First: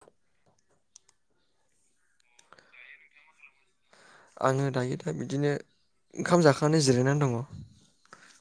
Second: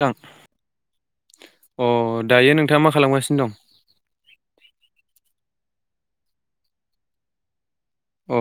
थां अ दायो नोंथाङा मा खालामगासिनो दं? आङो दायो दा बिदिनो ओंखाम जाखांनानै जिरायनानै दङ। अ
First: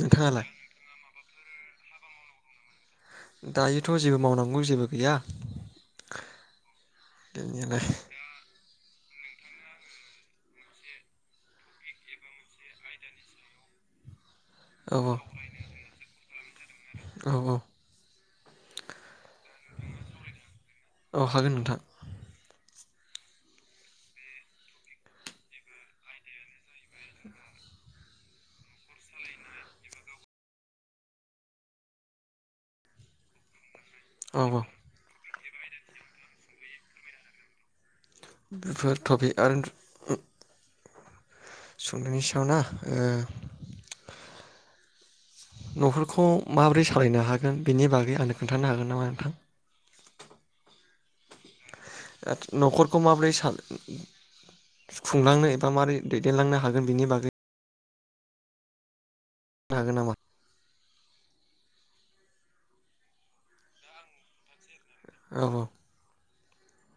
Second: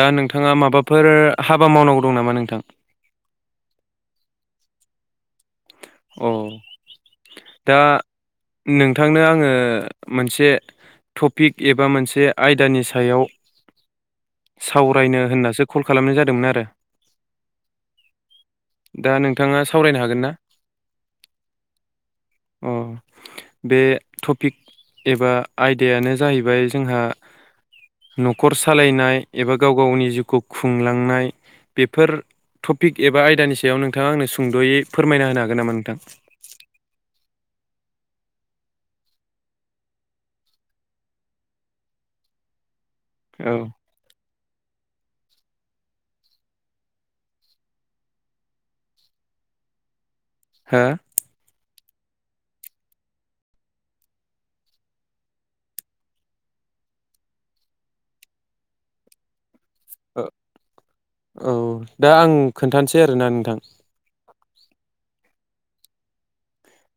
दा नोंथाङा माबाफोर हाबा मावनांगौ दं नामा नोंथां? दायोथ' जेबो मावनांगौ जेबो गैया। अ दा गैनायालाय नोंथांनो आङो मोनसे टपिक एबा मोनसे आयदानि सायाव औ सावरायनो होननासो कल खालामनाय जादोंमोन आरो। औ औ दा नोंथाङा सावरायनो हागोन ना? औ हागोन नोंथां। अ बे टपिक एबा आयदायानो जाहैबाय जोंहा न'खर सालायनाय एबा गाव गावनि जिउखौ खुंलांनाय बेफोर टपिक एबा आयदानि सायाव नों नोंथाङा आंनो औ औ सुंदयै फोरमायना होनो हाग [unintelligible] गो नामा नोंथां? बेफोर टपि आरो [unintelligible] संनायनि सायाव ना ए औ न'खरखौ माबोरै सालायनो हागोन बेनि बागै आंनो खोन्थानो हागोन नामा नोंथां? हा न'खरखौ माबोरै साल खुंलांनो एबा माबोरै दैदेनलांनो हागोन बिनि बागै हागोन नामा? ओ औ दा आं खोन्थानोसै आरोना नोंथां ओव औ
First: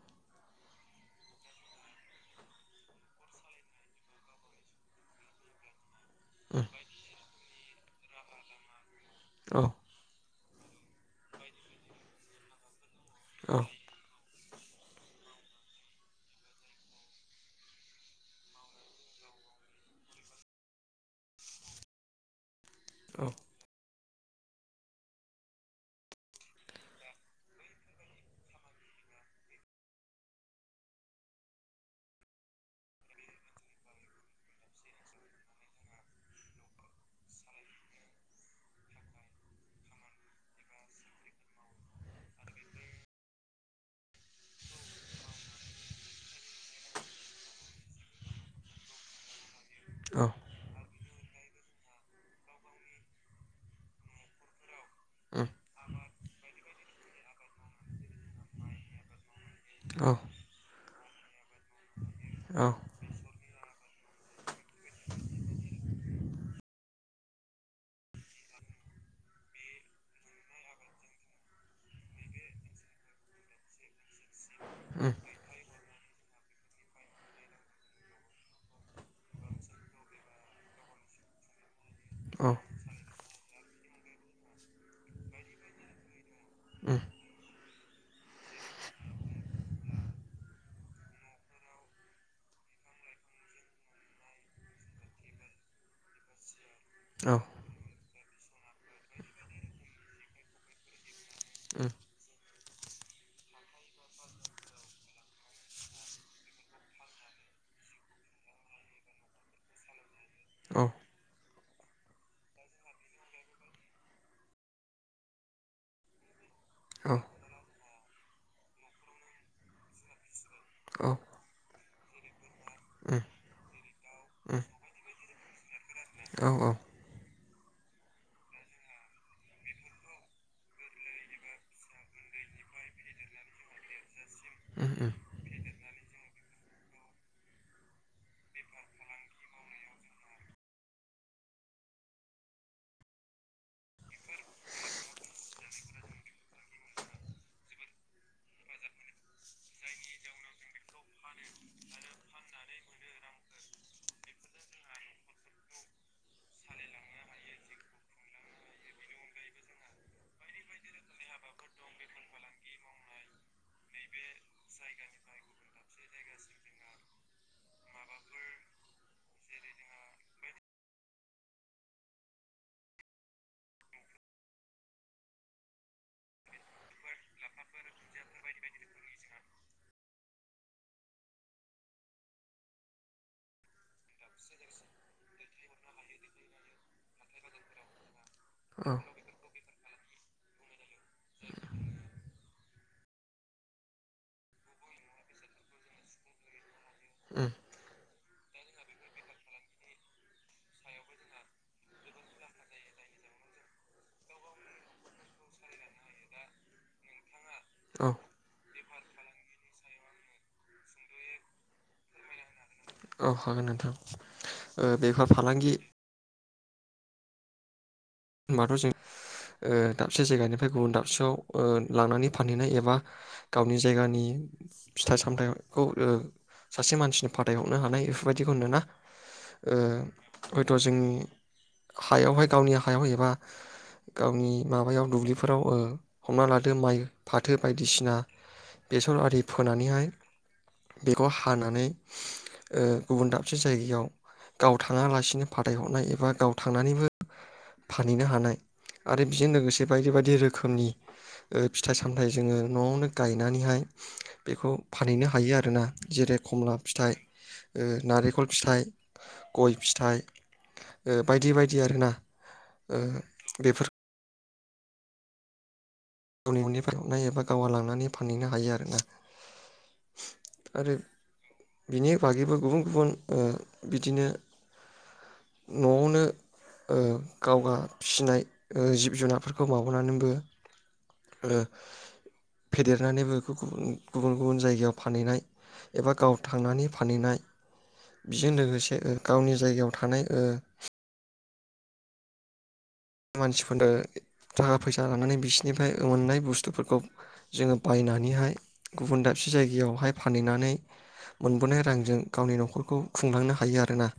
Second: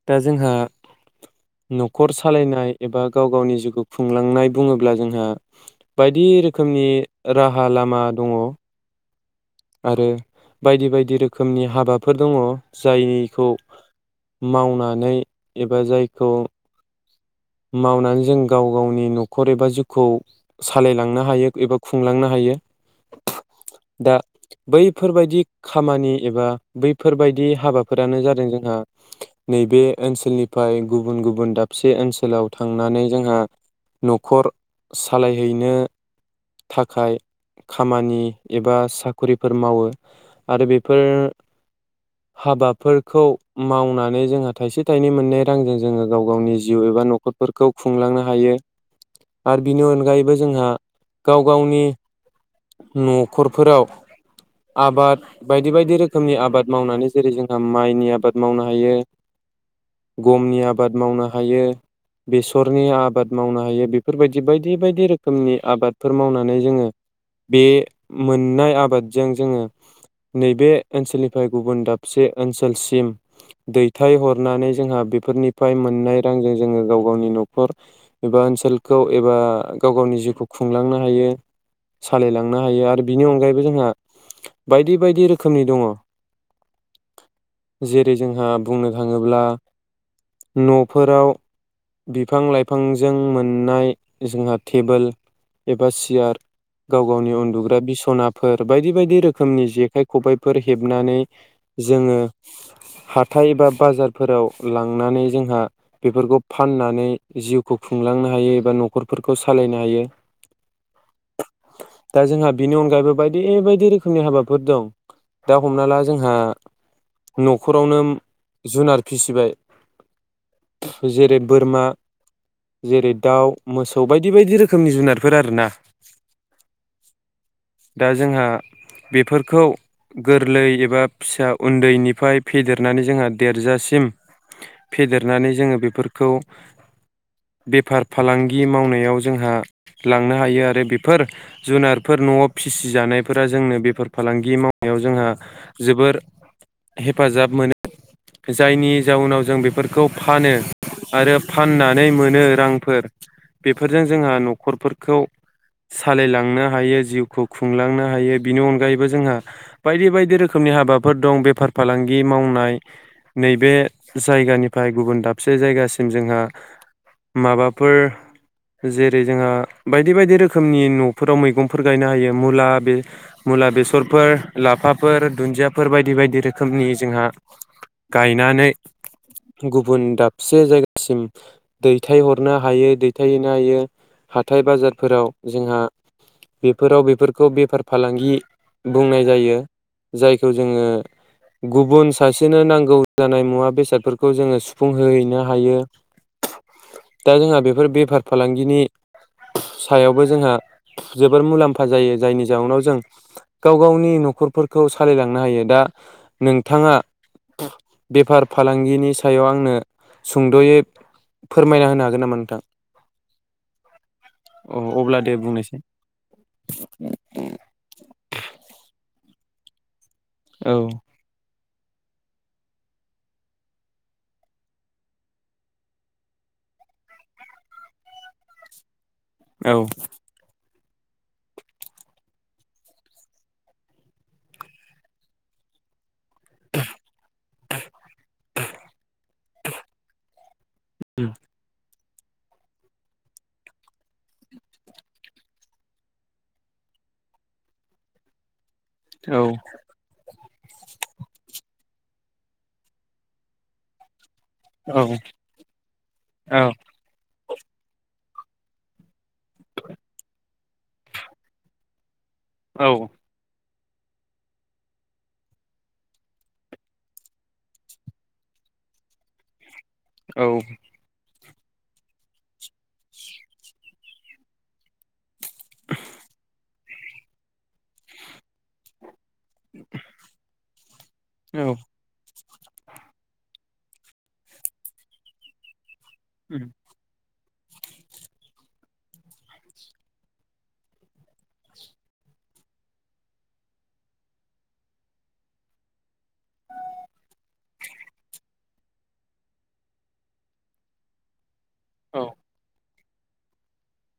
दा जोंहा न'खर सालायनाय एबा गाव गावनि जिउखौ खुंलांनाय बुङोब्ला जोंहा बायदि रोखोमनि राहा लामा दङ औ आरो बायदि बायदि रोखोमनि हाबाफोर दङ। जायिखौ औ मावनानै एबा जायखौ मावनानै जों गाव गावनि न'खर एबा जिउखौ सालायलांनो हायो एबा खुंलांनो हायो। ओ [unintelligible] दा बैफोरबायदि खामानि एबा बैफोरबायदि हाबाफोरानो जादों जोंहा नैबे ओनसोलनिफ्राय गुबुन गुबुन दाबसे ओनसो गोलाव थांनानै जोंहा न'खर सालायहैनो थाखाय खामानि एबा साखरिफोर मावो आरो बेफोर हाबाफोरखौ मावनानै जोंहा थाइसे थाइनै मोननाय रांजों जोङो गाव गावनि जिउ एबा नख न'खरफोरखौ खुंलांनो हायो। आरो बिनि औ अनगायैबो जोंहा गाव गावनि न'खरफोराव आबाद बायदि बायदि रोखोमनि आबाद मावनानै जेरै जोंहा माइनि आबाद मावनो हायो। औ गमनि आब बाद मावनो हायो बेसरनि आबाद मावनो हायो बे फोरबायदि बायदि बायदि रोखोमनि आबादफोर मावनानै जोङो बे मोननाय आबादजों जोङो नैबे ओनसोलनिफ्राय गुबुन दाबसे ओनसोलसिम दैथाय हर नानै जोंहा औ बेफोरनिफाय मो नाय रांजों जोङो गाव गावनि न'खर एबा ओनसोलखौ एबा गाव गावनि जिउखौ खुंलांनो हायो सालायलांनो हायो आरो बिनि अनगायै बो जोंहा बायदि बायदि रोखोमनि दङ। ओम जेरै जोंहा बुंनो थाङोब्ला न'फोराव बिफां लाइफांजों मोननाय जोंहा टेबोल एबा सियार गाव गावनि उन्दुग्रा बिसना फोर बायदि बायदि रोखोमनि जेखाइ खबाइफोर हेबनानै जोङो हाथाय एबा बाजारफोराव लांनानै जोंहा बेफोरखौ फाननानै जिउखौ खुंलांनो हायो एबा न'खरफोरखौ सालायनो हायो औ दा जोंहा बिनि अनगायैबो बायदि बायदि रोखोमनि हाबाफोर दं दा हमना ला जोंहा औ न'ख' रावनो जुनार फिसिबाय औ जेरै बोरमा जेरै उम दाउ मोसौ बायदि बायदि उम रोखोमनि जुनार फोर आरोना औ औ दा जोंहा बेफोरखौ गोरलै एबा फिसा उन्दैनिफाय फेदेरनानै जोंहा देरजासिम उम उम फेदेरनानै जोङो बे फोरखौ बेफार फालांगि मावनायाव जोंहा लांनो हायो आरो बेफोर जुनारफोर न'आव फिसिजानायफोरा जोंनो बेफार फालांगि मावनायाव जोंहा जोबोर हेफाजाब मोनो जायनि जाउनाव जों बेफोरखौ फानो आरो फाननानै मोनो रांफोर बेफोरजों जोंहा न'खरफोरखौ सालायलांनो हायो जिउखौ खुंलांनो हायो बिनि अनगायैबो जोंहा बायदि बायदि रोखोमनि हाबाफोर दं बेफार फालांगि मावनाय नैबे जायगानि फाय गुबुन दाबसे जायगासिम जोंहा माबाफोर जेरै जोंहा बायदि बायदि रोखोमनि न' फोराव मैगंफोर गायनो हायो मुला बे मुला बेसरफोर लाफाफोर दुनजियाफोर बायदि बायदि रोखोमनि जोंहा गायनानै गुबुन दाबसे जायगासिम दैथायहरनो हायो दै थायैनो हायो हाथाय बाजारफोराव जोंहा बेफोराव बेफोरखौ बेफार फालांगि औ बुंनाय जायो जायखौ जोङो गुबुन सासेनो नांगौ जानाय मुवा बेसादफोरखौ जोङो सुफुंहोहैनो हायो दा उम जोंहा बेफोर बेफार फालांगिनि सायावबो जोंहा जोबोर मुलाम्फा जायो जायनि जाउनाव जों गाव गावनि न'खरफोरखौ सालायलांनो हायो दा नोंथाङा औ बेफार फालां फालांगिनि सायाव आंनो सुंद'यै फोरमायना होनो हागोन नामा नोंथां? औ हागोन नोंथां औ ओ अब्ला बेफोर दे फालांगि बुंनोसै [inaudible] ओमबाथ' जों ओ दाबसे जायगानिफ्राय औ गुबुन दाबसेयाव ओ लांनानै फानहैनाय एबा गावनि जायगानि फिथाइ सामथाइखौ ओ सासे मानसिनो फाथायहरनो हानाय बेफोरबायदिखौ नो ना औ ओ दाथ' जों हायावहाय गावनि हायाव एबा गावनि माबायाव दुब्लिफोराव ओ हमना लादो माइ, फाथो बायदिसिना बेसर आरि फोनानैहाय बेखौ हानानै ओ गुबुन दाबसे जायगायाव गाव थाङालासिनो फाथायहरनाय एबा गाव थांनानैबो फानहैनो हानाय आरो औ बेजों लोगोसे बायदि बायदि रोखोमनि ओ फिथाइ साम सामथाइ जोङो न'आवनो गायनानैहाय बेखौ औ फानहैनो हायो आरो ना। जेरै खमला फिथाइ, ओ नारेखल फिथाइ गय फिथाइ ओ बायदि बायदि आरोना औ ओ बेफोर गावनि ननिफ्राय हरनाय एबा गावहा लांनानै फानहैनो हायो आरोना। औ आरो बिनि बागैबो गुबुन गुबुन ओ बिदिनो न'आवनो [unintelligible] ओ गावगा फिसिनाय ओ जिब जुनारफोरखौ माबानानैबो ओ फेदेरनानैबो बेखौ गुबुन गुबुन गुबुन जायगायाव फानहैनाय एबा गाव थांनानै फानहैनाय बेजों लोगोसे ओ गावनि जायगायाव थानाय ओ मानसिफोरनो थाखा फैसा होनानै बिसिनिफ्राय मोननाय बुस्थुफोरखौ जोङो बायनानैहाय गुबुन दाबसे जायगायावहाय फानहैनानै मोनबोनाय रांजों औ गावनि न'खरखौ खुंलांनो हायो आरोना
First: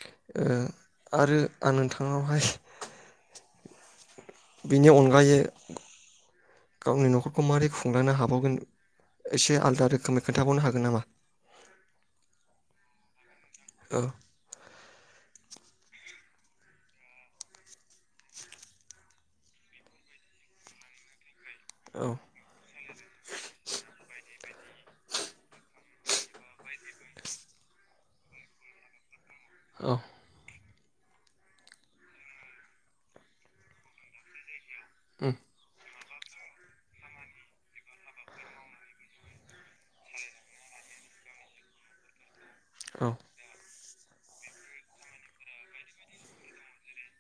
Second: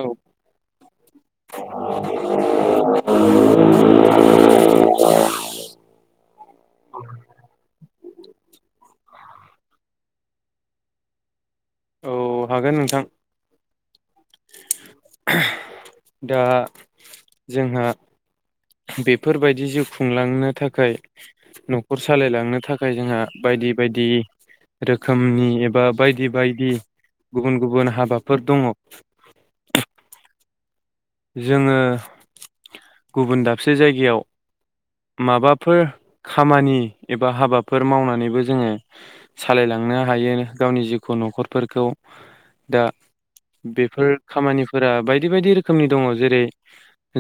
औ आरो आं नोंथांनावहाय [inaudible] बिनि अनगायै गावनि न'खरखौ मारै खुंलांनो हाबावगोन एसे आलदा रोखोमै खोन्थाबावनो हागोन नामा? औ हागोन नोंथां। औ दा जोंहा बेफोर बायदि जिउ खुंलांनो थाखाय न'खर औ सालायलांनो थाखाय जोंहा बायदि बायदि रोखोमनि एबा बायदि बायदि गुबुन गुबुन हाबाफोर दङ। औ जोङो गुबुन दाबसे जायगायाव उम माबाफोर खामानि एबा हाबाफोर मावनानैबो जोङो सालायलांनो हायो गावनि जिउखौ न'खरफोरखौ। दा औ बे फोर खामानिफोरा बायदि बायदि रो खोमनि दङ जेरै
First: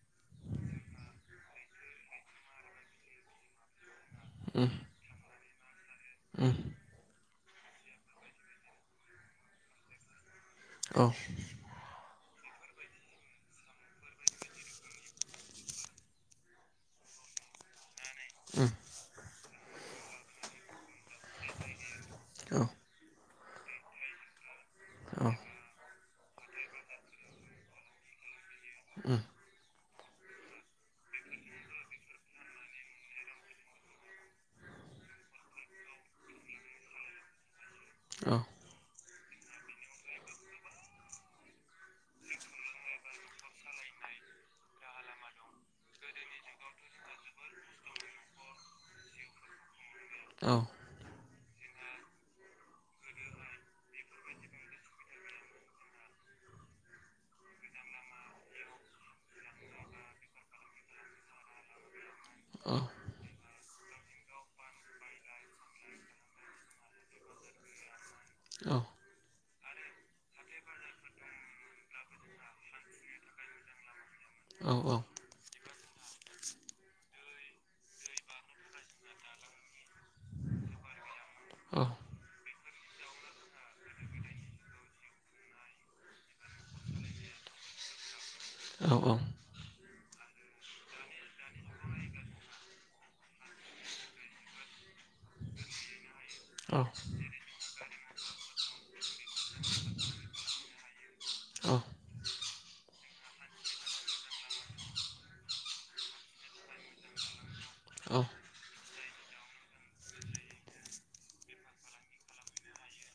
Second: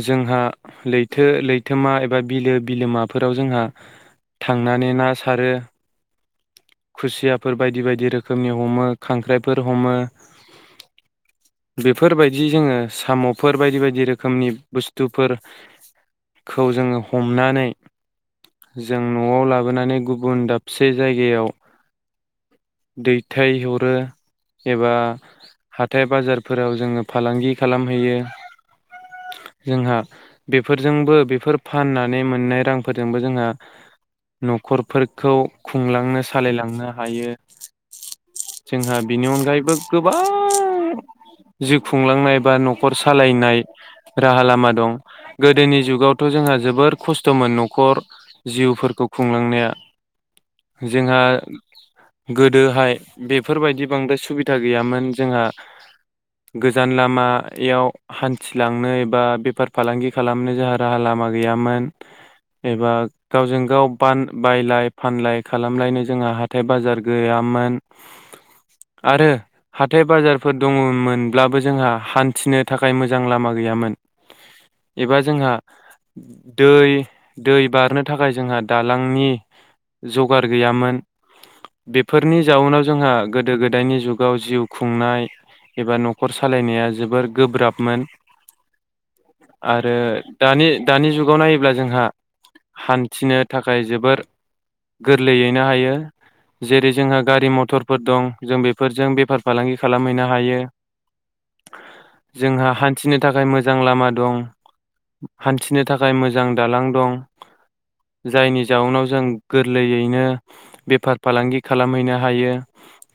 जोंहा लैथो लैथोमा एबा बिलो बिलोमाफोराव जोंहा उम थांनानै ना सारो उम। फोर बायदि बायदि रोखोमनि हमो खांख्राइफोर हमो। औ। जि जोङो साम'फोर बायदि बायदि रोखोमनि बुस्थुफोरखौ जोङो हमनानै जों न'आव लाब बोनानै गुबुन दाबसे जायगायाव दै थाय हरो। एबा हाथ हाथाइ बाजारफोराव जोङो फालांगि खालामहैयो। उम। जोंहा बेफोरजोंबो बेफोर फाननानै मोननाय रांफोरजोंबो जोंहा न'खरफोरखौ खुंलांनो सालायलांनो हायो। जोंहा बिनि अनगायैबो गोबां जिउ खुंलांनाय बा न'खर सालायनाय राहा लामा दं गोदोनि जुगावथ' जोंहा जोबोर खस्थ'मोन न'खर जिउफोरखौ खुंलांनाया। जोंहा गोदोहाय बेफोरबायदि बांद्राय सुबिदा गैयामोन जोंहा गोजान लामायाव हान्थिलांनो बा बेफार फालांगि खालामनो जोंहा राहा लामा गैयामोन। एबा गावजों गाव बान बायलाय फानलाय खालामलायनो जोंहा हाथाय बाजार गैयामोन। आरो हाथाय बाजारफोर दङमोनब्लाबो जोंहा हान्थिनो थाखाय मोजां लामा गैयामोन। एबा जोंहा दै दै बारनो थाखाय जोंहा दालांनि जगार गैयामोन। बेफोरनि जाउनाव जोंहा गोदो गोदायनि जुगाव जिउ खुंनाय एबा न'खर सालायनाया जोबोर गोब्राबमोन। औ औ। आरो दानि दानि जुगाव नायोब्ला जोंहा हान्थिनो थाखाय जोबोर गोरलैयैनो हायो। जेरै जोंहा गारि मथर फोर दं जों बेफोरजों बेफार फालांगि खालामहैनो हायो जोंहा हान्थिनो थाखाय मोजां लामा दं हान्थिनो थाखाय मोजां दालां दं। जायनि जाउनाव जों गोरलैयैनो बेफार फालांगि खालामहैनो हायो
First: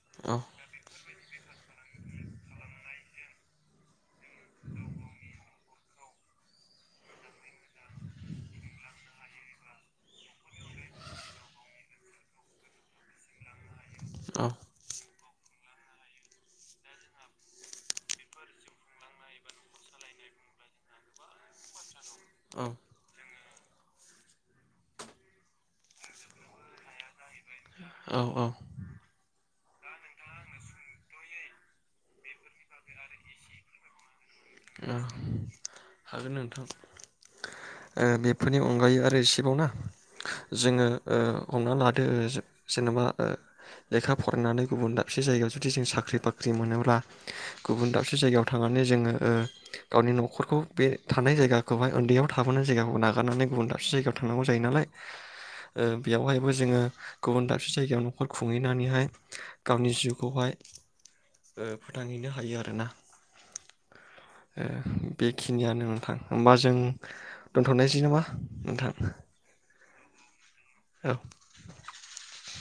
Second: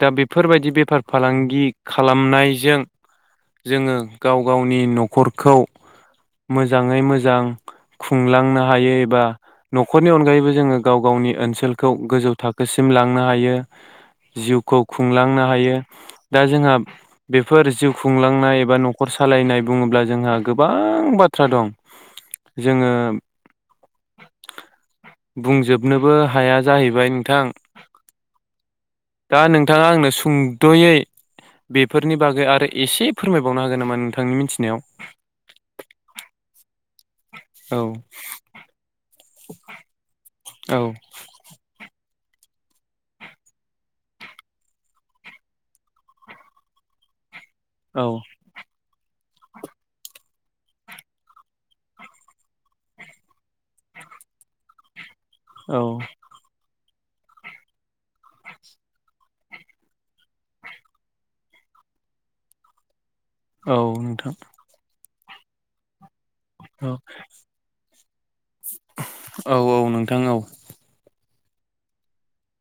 दा बेफोरबायदि बेफार फालांगि खालामनायजों जोङो गाव गावनि न'खरखौ मोजाङै मोजां खुंलांनो हायो एबा न'खरनि अनगायैबो जोङो गाव गावनि ओनसोलखौ गोजौ थाखोसिम लांनो हायो जिउखौ खुंलांनो हायो दा जोंहा बेफोर जिउ खुंलांनाय एबा न'खर सालायनाय बुङोब्ला जोंहा गोबां बाथ्रा दं। जोङो बुंजोब नोबो हाया जाहैबाय नोंथां। औ दा नोंथाङा आंनो सुंद'यै बेफोरनि बागै आरो एसे फोरमायबावनो हागोन नामा नों उम हागोन नोंथां। औ ओ बेफोरनि अनगायै आरो इसे [unintelligible] औ जोङो ओ हमना ला दो जो ओ जेन'बा ओ लेखा फरायनानै गुबुन दाबसे जायगायाव जुदि जों साख्रि बाख्रि मोनोब्ला गुबुन औ दाबसे जायगायाव थांनानै जोङो ओ गावनि न'खरखौ बे थानाय जायगाखौहाय उन्दैयाव थाबोनाय जायगाखौ नागारनानै गुबुन दाबसे जायगायाव थांनांगौ जायो नालाय औ ओ बेयावहायबो जोङो गुबुन दाबसे जायगायाव न'खर खुंहैनानैहाय गावनि जिउखौहाय ओ फोथांहैनो हायो आरोना। औ नों ओ बेखिनियानो नोंथां। होमबा जों औ दोन्थ'नायसै नामा? [unintelligible] औ औ नों थां औ [inaudible]